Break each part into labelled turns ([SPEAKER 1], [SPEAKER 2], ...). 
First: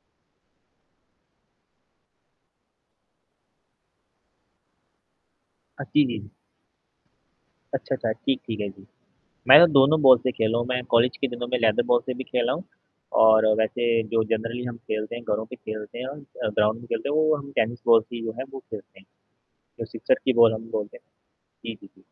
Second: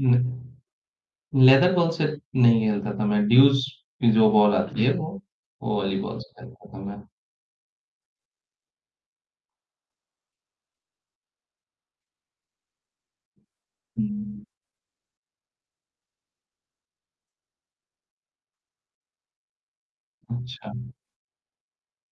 [SPEAKER 1] नहीं leather ball से नहीं खेलता था मैं, ड्यूस की जो बॉल आती है वो वो
[SPEAKER 2] अ,
[SPEAKER 1] वाली
[SPEAKER 2] जी,
[SPEAKER 1] बॉल
[SPEAKER 2] जी,
[SPEAKER 1] से
[SPEAKER 2] जी।
[SPEAKER 1] खेलता था मैं।
[SPEAKER 2] अच्छा, अच्छा, ठीक ठीक है जी। मैं तो दोनों बॉल से खेला हूँ। मैं कॉलेज के दिनों में लेदर बॉल से भी खेला हूँ, और वैसे जो
[SPEAKER 1] हुँ।
[SPEAKER 2] जनरली हम खेलते हैं घरों पे खेलते हैं और अ, ग्राउंड में खेलते हैं वो हम टेनिस बॉल की जो है वो खेलते हैं। जो सिक्सर की बॉल हम
[SPEAKER 1] अच्छा।
[SPEAKER 2] बोलते हैं। जी, जी, जी।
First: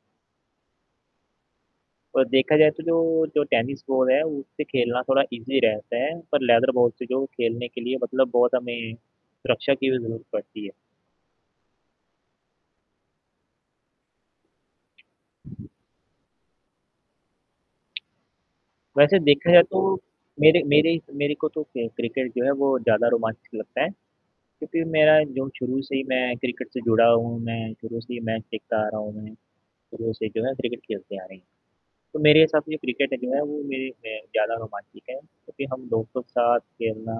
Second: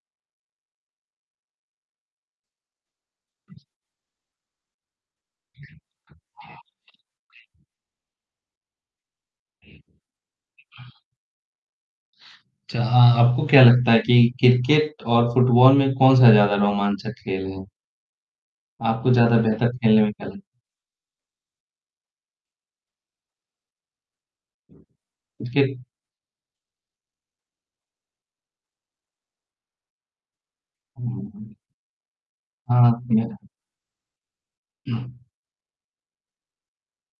[SPEAKER 2] और देखा जाए तो जो जो टेनिस बॉल है, उससे खेलना थोड़ा ईज़ी रहता है पर लेदर बॉल से जो खेलने के लिए मतलब बहुत हमें, सुरक्षा की भी ज़रूरत पड़ती है।
[SPEAKER 1] अच्छा हाँ, आपको क्या लगता है कि क्रिकेट और फुटबॉल में कौन-सा ज़्यादा रोमांचक खेल है? आपको
[SPEAKER 2] वैसे
[SPEAKER 1] ज़्यादा
[SPEAKER 2] देखा जाए
[SPEAKER 1] बेहतर
[SPEAKER 2] तो,
[SPEAKER 1] खेलने में क्या ल
[SPEAKER 2] मेरे मेरे, मेरे को तो क क्रिकेट जो है वो ज़्यादा रोमांचक लगता है। क्योंकि मेरा जो शुरू
[SPEAKER 1] क्रिकेट।
[SPEAKER 2] से ही मैं क्रिकेट से जुड़ा हूँ, मैं शुरू से ही मैच देखता आ रहा हूँ मैं शुरू से जो है क्रिकेट
[SPEAKER 1] हुँ,
[SPEAKER 2] खेलते आ
[SPEAKER 1] हुँ,
[SPEAKER 2] रहें।
[SPEAKER 1] हुँ।
[SPEAKER 2] तो मेरे हिसाब से
[SPEAKER 1] हाँ, आती
[SPEAKER 2] क्रिकेट
[SPEAKER 1] है।
[SPEAKER 2] जो है वो मेरे अ, ज़्यादा रोमांचित है, क्योंकि हम दोस्तों के साथ खेलना,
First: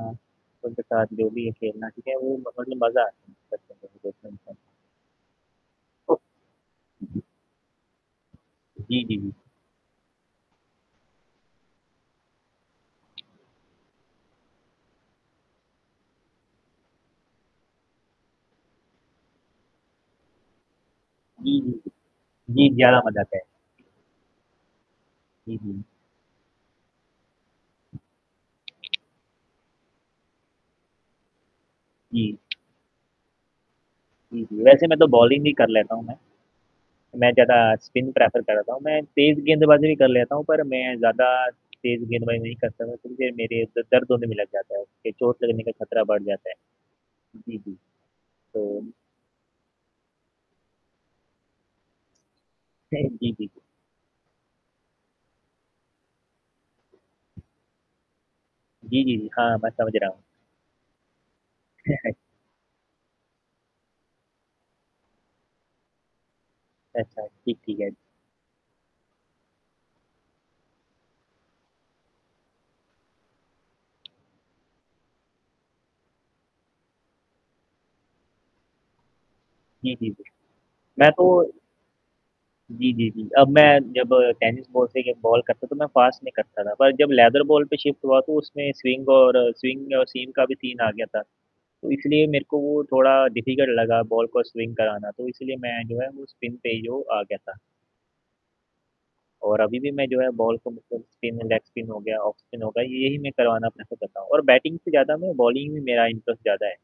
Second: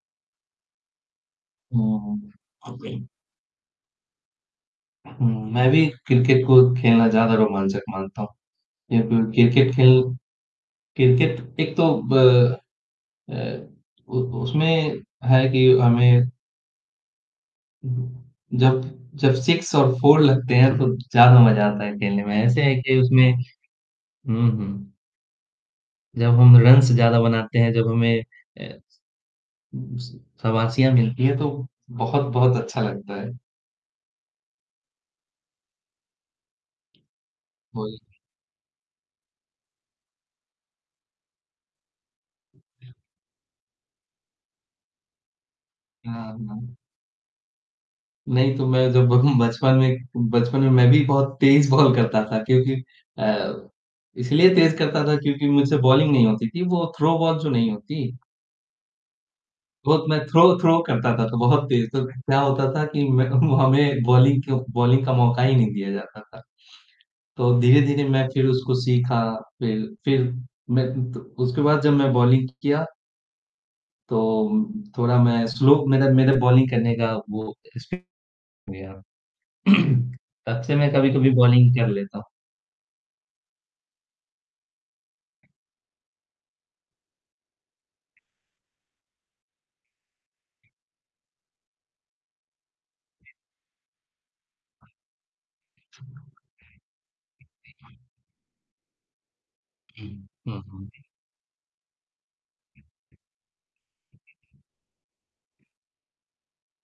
[SPEAKER 2] उनके साथ जो भी है खेलना, ठीक है
[SPEAKER 1] हुँ।
[SPEAKER 2] वो मतलब
[SPEAKER 1] ओके
[SPEAKER 2] मज़ा आता। [unintelligible]
[SPEAKER 1] हुँ, मैं भी क्रिकेट को खेलना ज़्यादा रोमांचक मानता हूँ। ये
[SPEAKER 2] जी, जी,
[SPEAKER 1] ब
[SPEAKER 2] जी।
[SPEAKER 1] क्रिकेट खेल क्रिकेट एक तो ब अ, उ उसमें है कि हमें जब जब सिक्स और फोर लगते हैं तो ज़्यादा
[SPEAKER 2] जी,
[SPEAKER 1] मज़ा
[SPEAKER 2] जी,
[SPEAKER 1] आता
[SPEAKER 2] जी।
[SPEAKER 1] है खेलने में। ऐसे
[SPEAKER 2] जी,
[SPEAKER 1] है कि
[SPEAKER 2] ज़्यादा मज़ा
[SPEAKER 1] उसमें
[SPEAKER 2] आता है।
[SPEAKER 1] हुँ, हुँ।
[SPEAKER 2] जी, जी।
[SPEAKER 1] जब हम रन्स ज़्यादा बनाते हैं, जब हमें अ, शाबाशियाँ मिलती हैं तो,
[SPEAKER 2] जी।
[SPEAKER 1] बहुत-बहुत अच्छा लगता है।
[SPEAKER 2] जी, जी वैसे मैं तो बॉलिंग भी कर लेता हूँ मैं। मैं ज़्यादा
[SPEAKER 1] वही।
[SPEAKER 2] स्पिन प्रेफ़र करता हूँ। मैं तेज़ गेंदबाज़ी भी कर लेता हूँ पर मैं ज़्यादा तेज़ गेंदबाज़ी नहीं कर सकता फिर जो मेरे द दर्द होने भी लग जाता है ए चोट लगने का खतरा बढ़
[SPEAKER 1] हाँ,
[SPEAKER 2] जाता है।
[SPEAKER 1] हाँ।
[SPEAKER 2] जी, जी।
[SPEAKER 1] नहीं, तो
[SPEAKER 2] तो
[SPEAKER 1] मैं जब बचपन में बचपन में मैं भी बहुत तेज बॉल करता था क्योंकि
[SPEAKER 2] सही जी, जी।
[SPEAKER 1] अ, इसलिए तेज़ करता था क्योंकि मुझसे बॉलिंग नहीं होती थी। वो थ्रो बॉल जो नहीं होती।
[SPEAKER 2] जी, जी, जी। हाँ, मैं समझ
[SPEAKER 1] बहुत
[SPEAKER 2] रहा
[SPEAKER 1] मैं
[SPEAKER 2] हूँ।
[SPEAKER 1] थ्रो थ्रो करता था तो बहुत तेज़ तो, क्या होता था कि मैं वो हमें बॉलिंग को बॉलिंग का मौका ही नहीं दिया जाता था।
[SPEAKER 2] अच्छा। ठीक
[SPEAKER 1] तो
[SPEAKER 2] ठीक है।
[SPEAKER 1] धीरे-धीरे मैं फिर उसको सीखा। फिर फिर मैं तो उसके बाद जब मैं बॉलिंग किया तो थोड़ा मैं स्लो मेरे मेरे बॉलिंग करने का वो स्पी हो गया।
[SPEAKER 2] जी, जी।
[SPEAKER 1] तब से मैं
[SPEAKER 2] मैं तो
[SPEAKER 1] कभी-कभी बॉलिंग कर लेता हूँ।
[SPEAKER 2] जी, जी, जी। अब मैं जब टेनिस बॉल से के बॉल करता तो मैं फ़ास्ट नहीं करता था। पर जब लेदर बॉल पे शिफ्ट हुआ तो उसमें स्विंग, और स्विंग और सीम का भी सीन आ गया था। तो इसलिए मेरे को वो थोड़ा डिफिकल्ट लगा बॉल को स्विंग कराना, तो इसलिए मैं जो है वो स्पिन पे ही जो आ गया था। और अभी भी मैं
[SPEAKER 1] हुँ,
[SPEAKER 2] जो है बॉल
[SPEAKER 1] हुँ,
[SPEAKER 2] को
[SPEAKER 1] हुँ।
[SPEAKER 2] मतलब स्पिन, लेग स्पिन हो गया ऑफ़ स्पिन हो गया, ये ही मैं करवाना प्रेफ़र करता हूँ और बैटिंग से ज़्यादा मैं बॉलिंग में मेरा इंटरेस्ट ज़्यादा है।